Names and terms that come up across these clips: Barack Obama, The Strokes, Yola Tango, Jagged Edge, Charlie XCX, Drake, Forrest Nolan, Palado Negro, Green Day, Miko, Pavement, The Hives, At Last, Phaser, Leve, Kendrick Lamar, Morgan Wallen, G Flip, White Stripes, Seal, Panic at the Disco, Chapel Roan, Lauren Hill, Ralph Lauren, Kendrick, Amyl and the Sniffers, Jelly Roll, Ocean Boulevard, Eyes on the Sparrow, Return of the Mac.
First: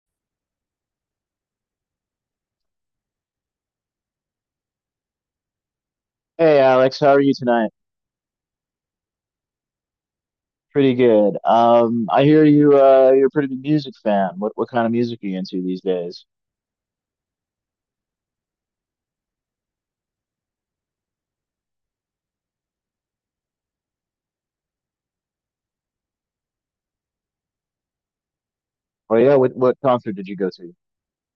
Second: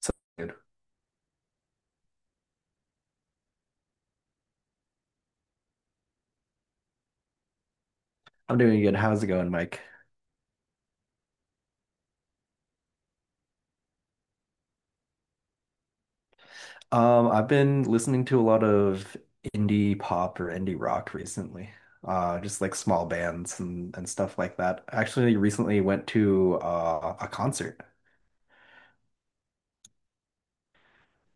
So good. Hey Alex, how are you tonight? I'm doing good. How's it going, Mike? Pretty good. I hear you. You're a pretty big music fan. What kind of music are you into these days? I've been listening to a lot of indie pop or indie rock recently. Just like small bands and stuff like that. I actually recently went to a concert. Oh yeah, what concert did you go to?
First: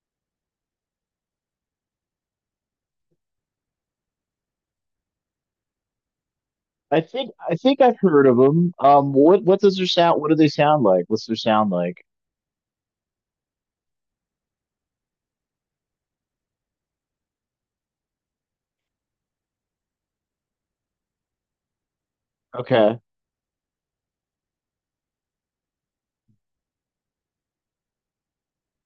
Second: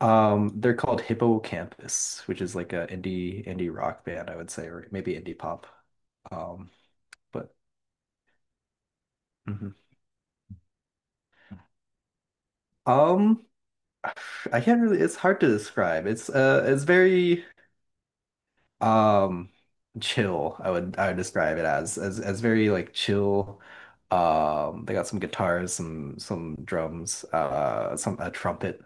They're called Hippocampus, which is like a indie rock band, I would say, or maybe indie pop. Um, I think but I think I've heard of them. What mhm. does their sound? What do they sound like? What's their sound like? Um, I can't really. It's hard to describe. It's very um chill. I would describe it as very like Okay, chill. They got some guitars, some drums, some a trumpet,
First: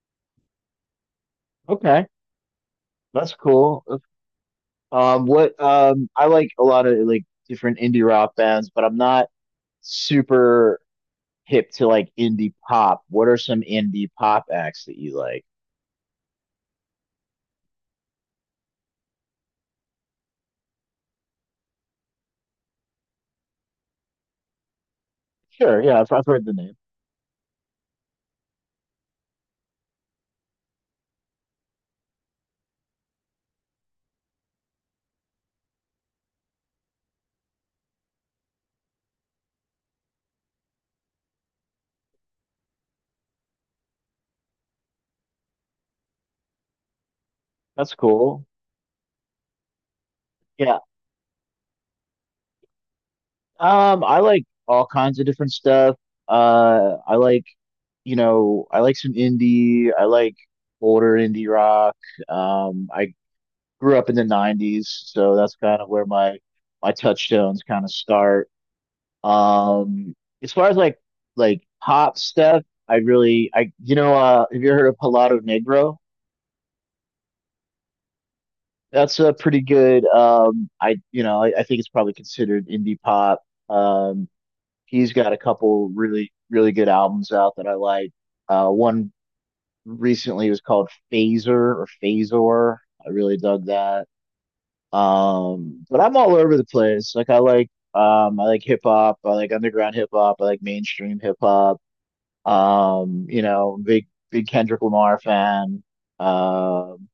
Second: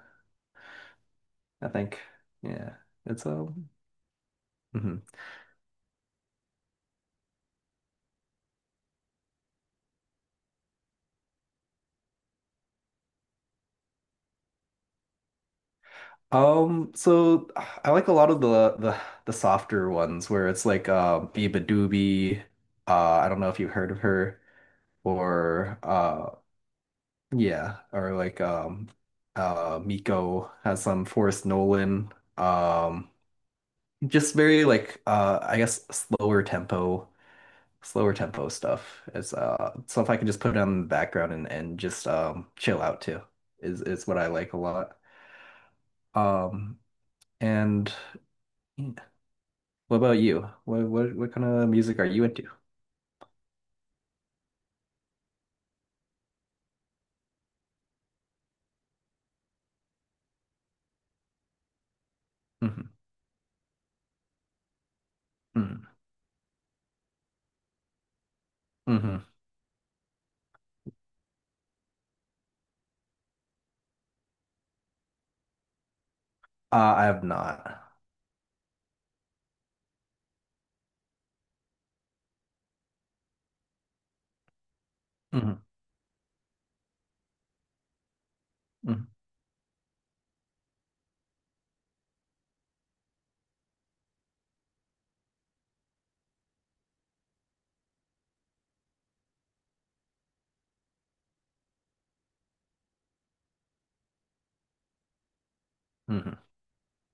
I think. okay, Yeah, it's that's cool. mhm. What I like a lot of like different indie rock bands, but I'm not super hip to like indie pop. What are some indie pop acts that you like? So I like a lot of the softer ones where it's like Biba Doobie, uh I don't know if you've heard of her, or Sure, yeah, I've heard the name. yeah, or like Miko has some Forrest Nolan. Um Just very like I guess slower tempo stuff is stuff I can just put on in the background and just chill out to is what I like a lot. Um and That's cool. yeah. What about you? Yeah. What kind of music are you into? I like all kinds of different stuff. I like, you know, I like some indie. I like older indie rock. Hmm. I grew up in the 90s, so that's kind of Hmm. where my touchstones kind of start. Hmm. Um, as far as like pop stuff, I you know, have you heard of Palado Negro? I have not. That's a pretty good I you know, I think it's probably considered indie pop. Um, he's got a Hmm. couple really good albums out that I like. One Hmm. recently was called Phaser or Phasor. I really dug that. But I'm all over the place. I like hip hop. I like underground hip hop. I like mainstream hip hop. You know, big Kendrick Lamar fan. Hmm. Um,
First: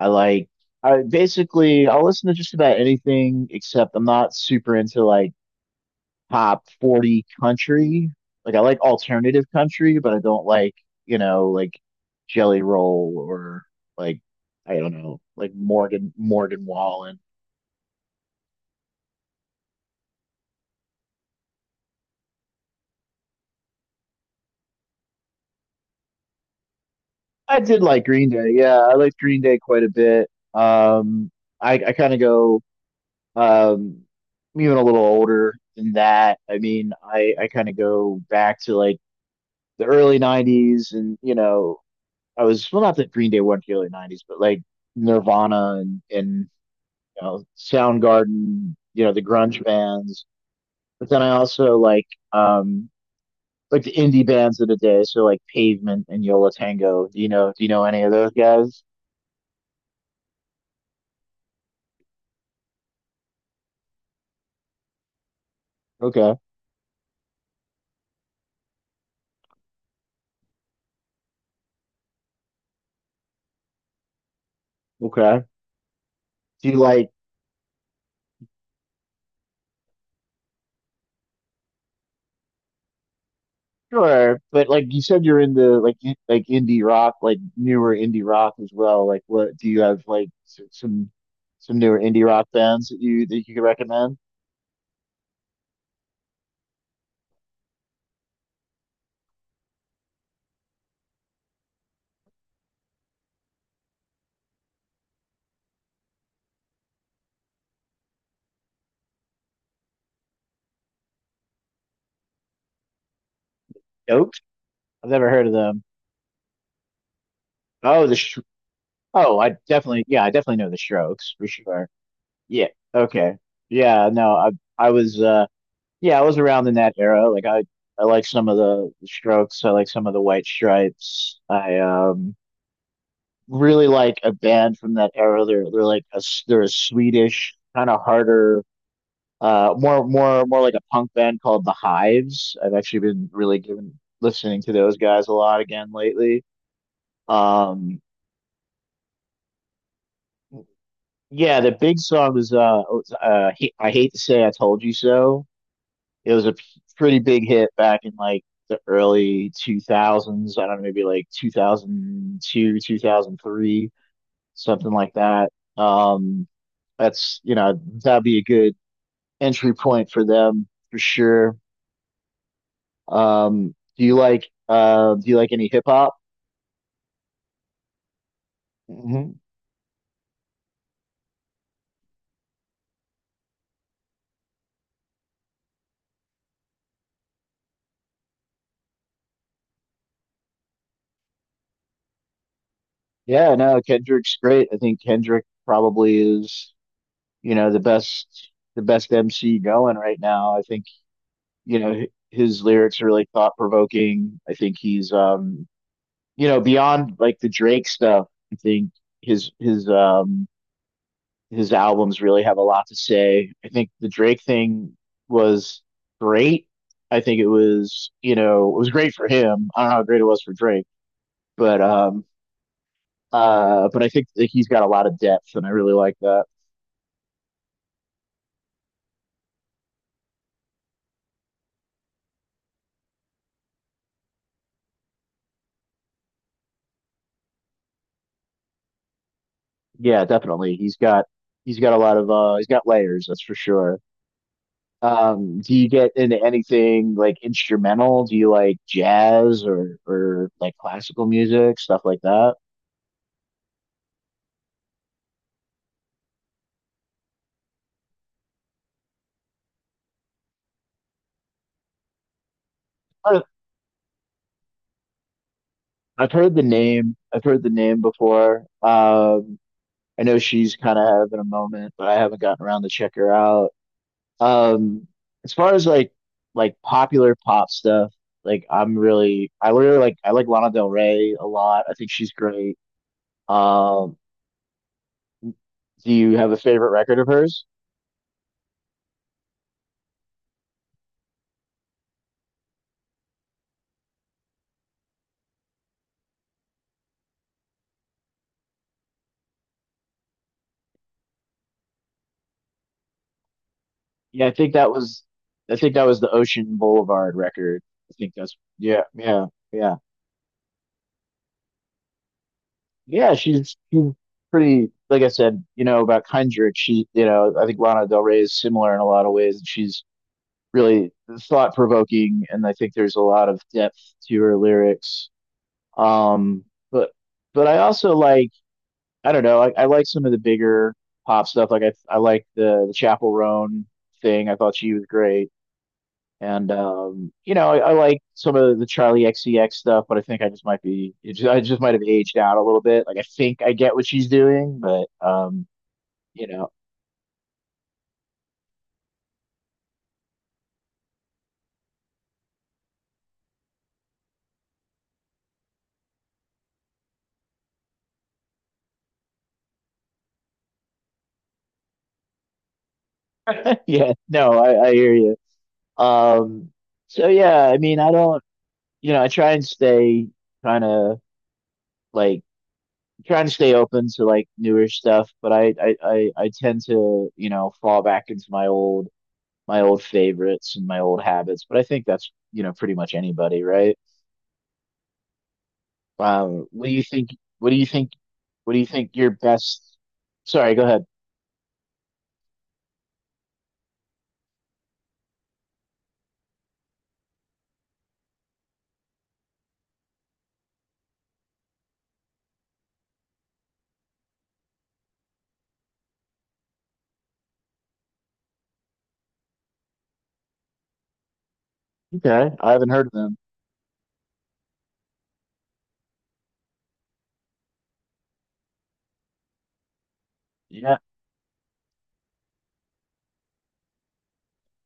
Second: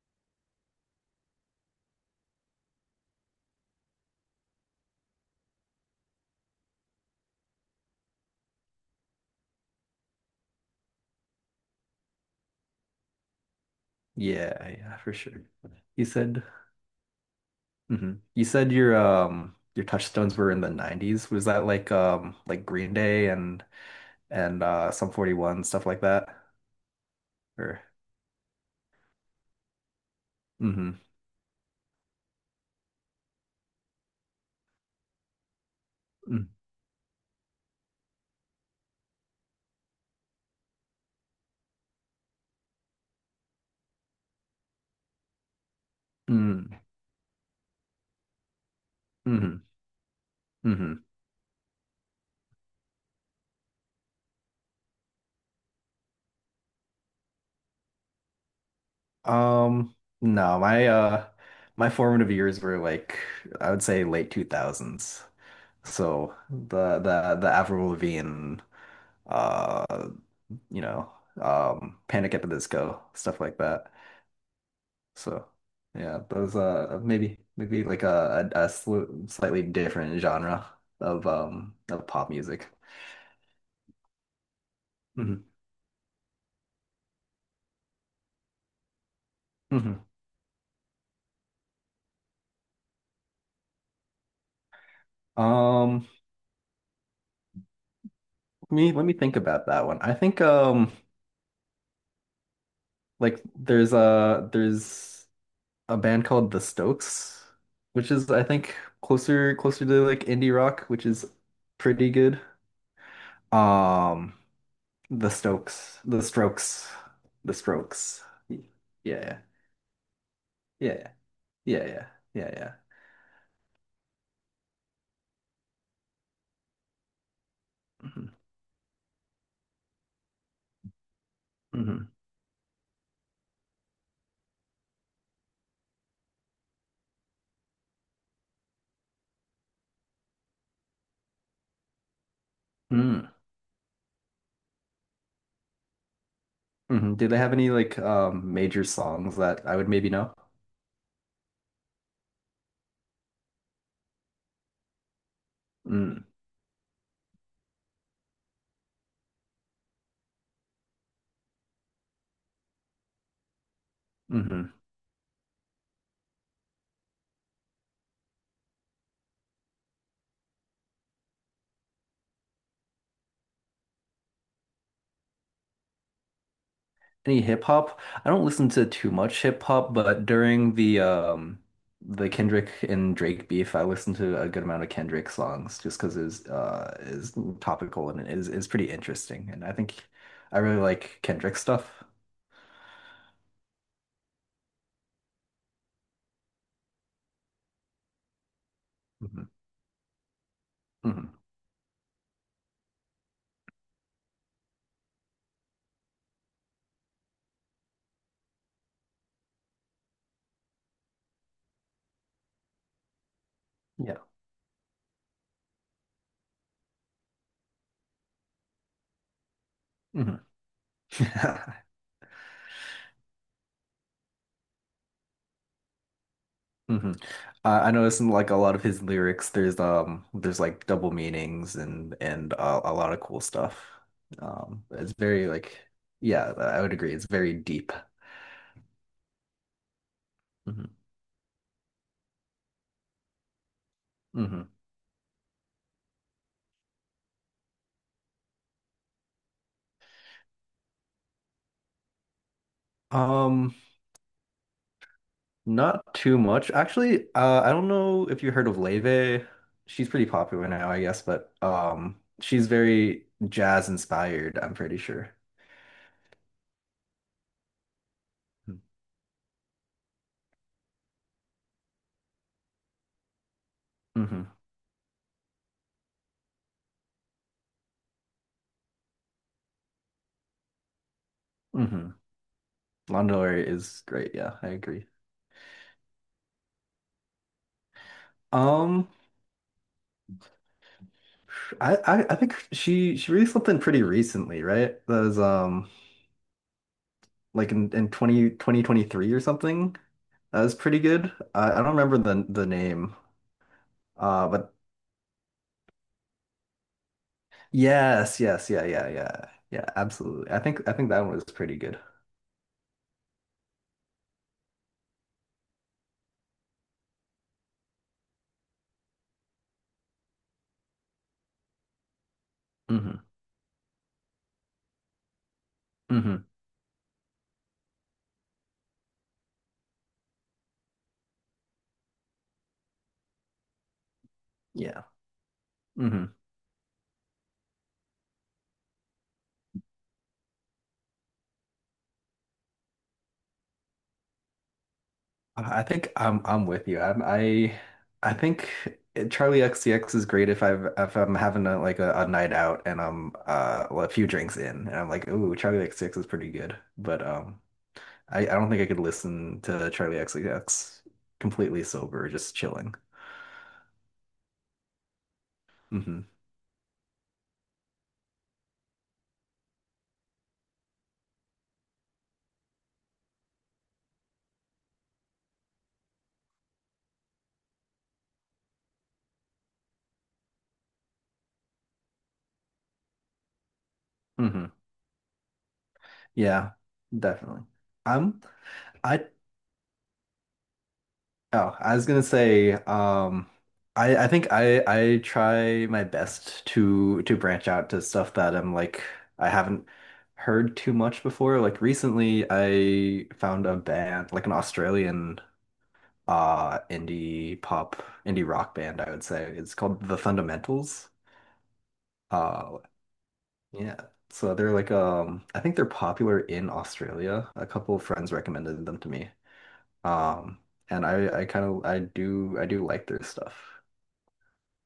I like. I basically I'll listen to just about anything except I'm not super into like top 40 country. Like I like alternative country, but I don't like, you know, like Jelly Roll or like Yeah, I don't yeah, for know, sure. like You Morgan said. Morgan Wallen. Hmm. You said your touchstones were in the 90s. Was that like Green Day and some 41 stuff like that, I did or. like Green Day. Yeah, I liked Green Day quite a bit. Mm-hmm. I kind of go um even a little older than that. Mm. I mean, I kind of go back to like the early 90s and, you know, I was well not that Green Day weren't the early 90s, but like Nirvana and Mm. you know, Soundgarden, you know, the grunge Mm-hmm. bands. Mm-hmm. But then I also um like the indie bands of the day, so like Pavement and Yola Tango. Do you know any of those guys? Um no, my formative years were like, I would say, late 2000s, Okay. so the Avril Lavigne, uh you know Panic at the Disco stuff like that, Okay. so yeah. Those Do you like maybe like slightly different genre of pop music. sure, but like you said you're Hmm. into like like indie rock, like newer indie rock as well. Like what do you have Hmm. like some newer indie rock bands that you could recommend? Um, me let me think about that one. I think like there's a band called The Stokes, which is, I think, closer to like indie rock, which is pretty good. Nope. Um I've never heard of them. The Strokes, The Oh, the Strokes. Sh- Yeah, yeah, oh, I definitely yeah, I definitely know the yeah, Strokes for yeah, sure. yeah, yeah, Yeah. yeah. Okay. Yeah. No, I was yeah, I was around in that era. I like Hmm. some of the Strokes. I like some of the White Stripes. I Hmm. Really like a band from that era. They're like a they're a Swedish kind of harder more like a punk band called The Hives. I've actually been Hmm. really given listening to those guys a lot again lately. Hmm. Do they have any like Um major songs that I would maybe know? yeah, the big song was I hate to say I told you so. Mm. It was a pretty big hit back in like the early 2000s. I don't know, maybe like 2002, 2003, Mm-hmm. something like that. Um, that's, you know, that'd be a good entry point for them for sure. Do you like any hip hop? Any hip hop. I don't listen to too Hmm much hip hop, but during the Kendrick and Drake beef, I listened to a good amount of Kendrick songs just because it's is topical and it is pretty interesting. And I think I really like Kendrick stuff. Yeah, no, Kendrick's great. I think Kendrick probably is, you know, the best Hmm. MC going right now. I think Hmm. you know his lyrics are really thought provoking. I think he's you know beyond like the Drake stuff. I think his his um his albums really have a lot to say. I think the Yeah. Drake thing was great. I think it was you know it was great for him. I don't know how great it Hmm. was for Drake, but um but I think that he's got a lot of depth, and I really like that. Hmm. I noticed in like a lot of his lyrics, there's like double meanings and a lot of cool stuff. It's very like, yeah, I would agree. It's very deep. Yeah, definitely. He's Hmm. got he's got a lot of he's got layers, that's for sure. Hmm. Do you get into anything like instrumental? Do you like jazz or like classical music, stuff like that? Um, not too much. Actually, I don't know if you heard of Leve. She's pretty popular now, I guess, but she's very I- jazz inspired, I'm pretty sure. I've heard the name. I've heard the name before. Hmm. I know she's kind of having a moment, but I haven't gotten around to check her out. Mm-hmm. Um, as far as like popular pop stuff, like I really like I like Lana Del Rey a lot. I Mm-hmm. think she's great. Lana Del Rey is Um, great. Yeah, I agree. do you have a favorite record of hers? Um, I think she released something pretty recently, right? That was like in 20 2023 or something. That was pretty good. I don't remember the name, Yeah, I think but. that was I think that was the Ocean Boulevard record. I think Yes, that's yes, yeah, yeah, yeah. Yeah, yeah. absolutely. I think that one was pretty good. Yeah, she's pretty like I said, you know, about Kindred, she you know, I think Lana Del Rey is similar in a lot of ways and she's really thought provoking and I think there's a Hmm. lot of depth to her lyrics. Hmm. Um but but I also like I don't know, I like some of the bigger pop stuff. Like I like the Chapel Roan thing. I thought she Yeah. was great. Hmm. And you know, I like some of the Charlie XCX stuff, but I think I just might be, it just, I just might have aged out a little bit. Like I think I get what she's doing, but I I think I'm you I'm know, with you. I think Charlie XCX is great if I've if I'm having a night out and I'm well, a few drinks in and I'm like, ooh, Charlie XCX is pretty good. But I don't think I could listen to Charlie XCX completely sober, just chilling. yeah, no, I hear you. Hmm. Um, so yeah, I mean, I don't, you know, I try and stay kind of like trying to stay open to like newer stuff, but I tend to, you know, fall back into my old favorites and my old habits. But I think that's, you know, pretty much anybody, right? Hmm. Yeah, What do you think? definitely. What do you think? Um, What do you think I your best? Sorry, go ahead. Oh, I was gonna say, I think I try my best to branch out to stuff that I'm like I haven't heard too much before. Like recently, I found a band, like an Australian indie pop, indie rock band, I would say. It's called The Fundamentals. Okay, I Uh, haven't heard of them. yeah. So they're like I think they're popular in Australia. A couple of friends recommended them to me. Um, Yeah. and I kind of, I do like their stuff.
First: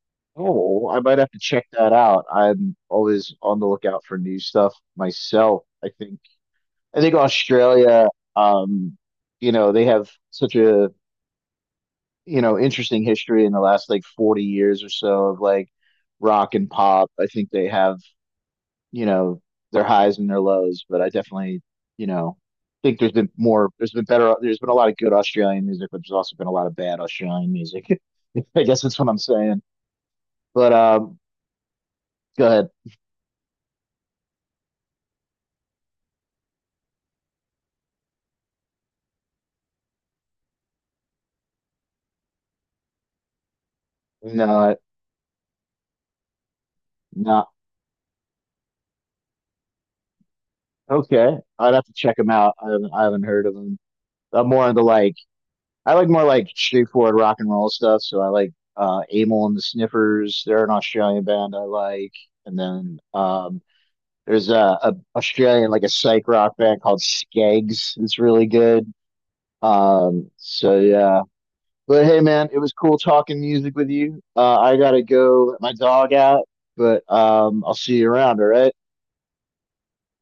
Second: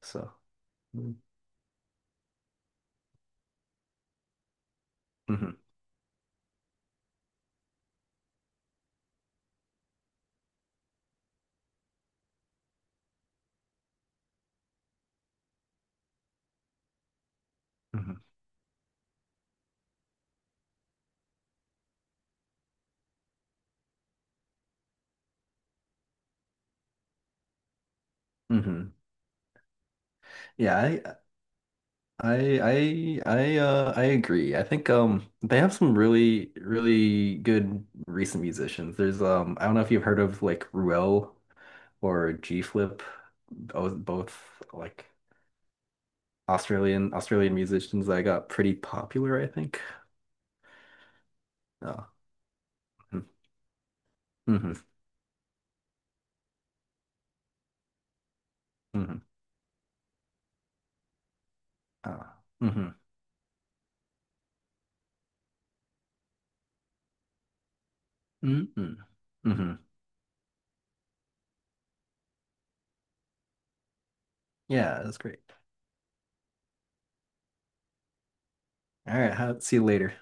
So. Oh, I might have to check that out. I'm always on the lookout for new stuff Mm-hmm. myself. I think Australia, um, you know, they have such a, you know, interesting history in the last like 40 years or so of like rock and pop. I think they have Hmm. you know, their highs and their lows, but I definitely, you know, think there's been better, there's been a lot of good Australian music, but there's also been a lot of bad Australian music. I guess Hmm. that's what I'm saying. But Yeah, I, go ahead. I, I, I, uh, I agree. I think they have some really, really good recent musicians. There's I don't know if you've heard of like Ruel or G Flip, both, No, both I- like Australian no. Australian musicians that got pretty popular, I think. Okay, I'd have to Oh. check them out. I haven't Hmm. heard of them. I'm more Mm-hmm. into like, I like more like straightforward rock and roll stuff. So I like Mm-hmm. Amyl and the Sniffers. They're an Australian band I like. uh, And mm-hmm. then there's a Australian like a psych rock band called Skegs. It's really good. Mm-hmm. Mm-hmm. So yeah. But hey man, it was cool talking music with you. I Yeah, gotta that's great. go let my dog out, but I'll see you around, all right? All right, see you later.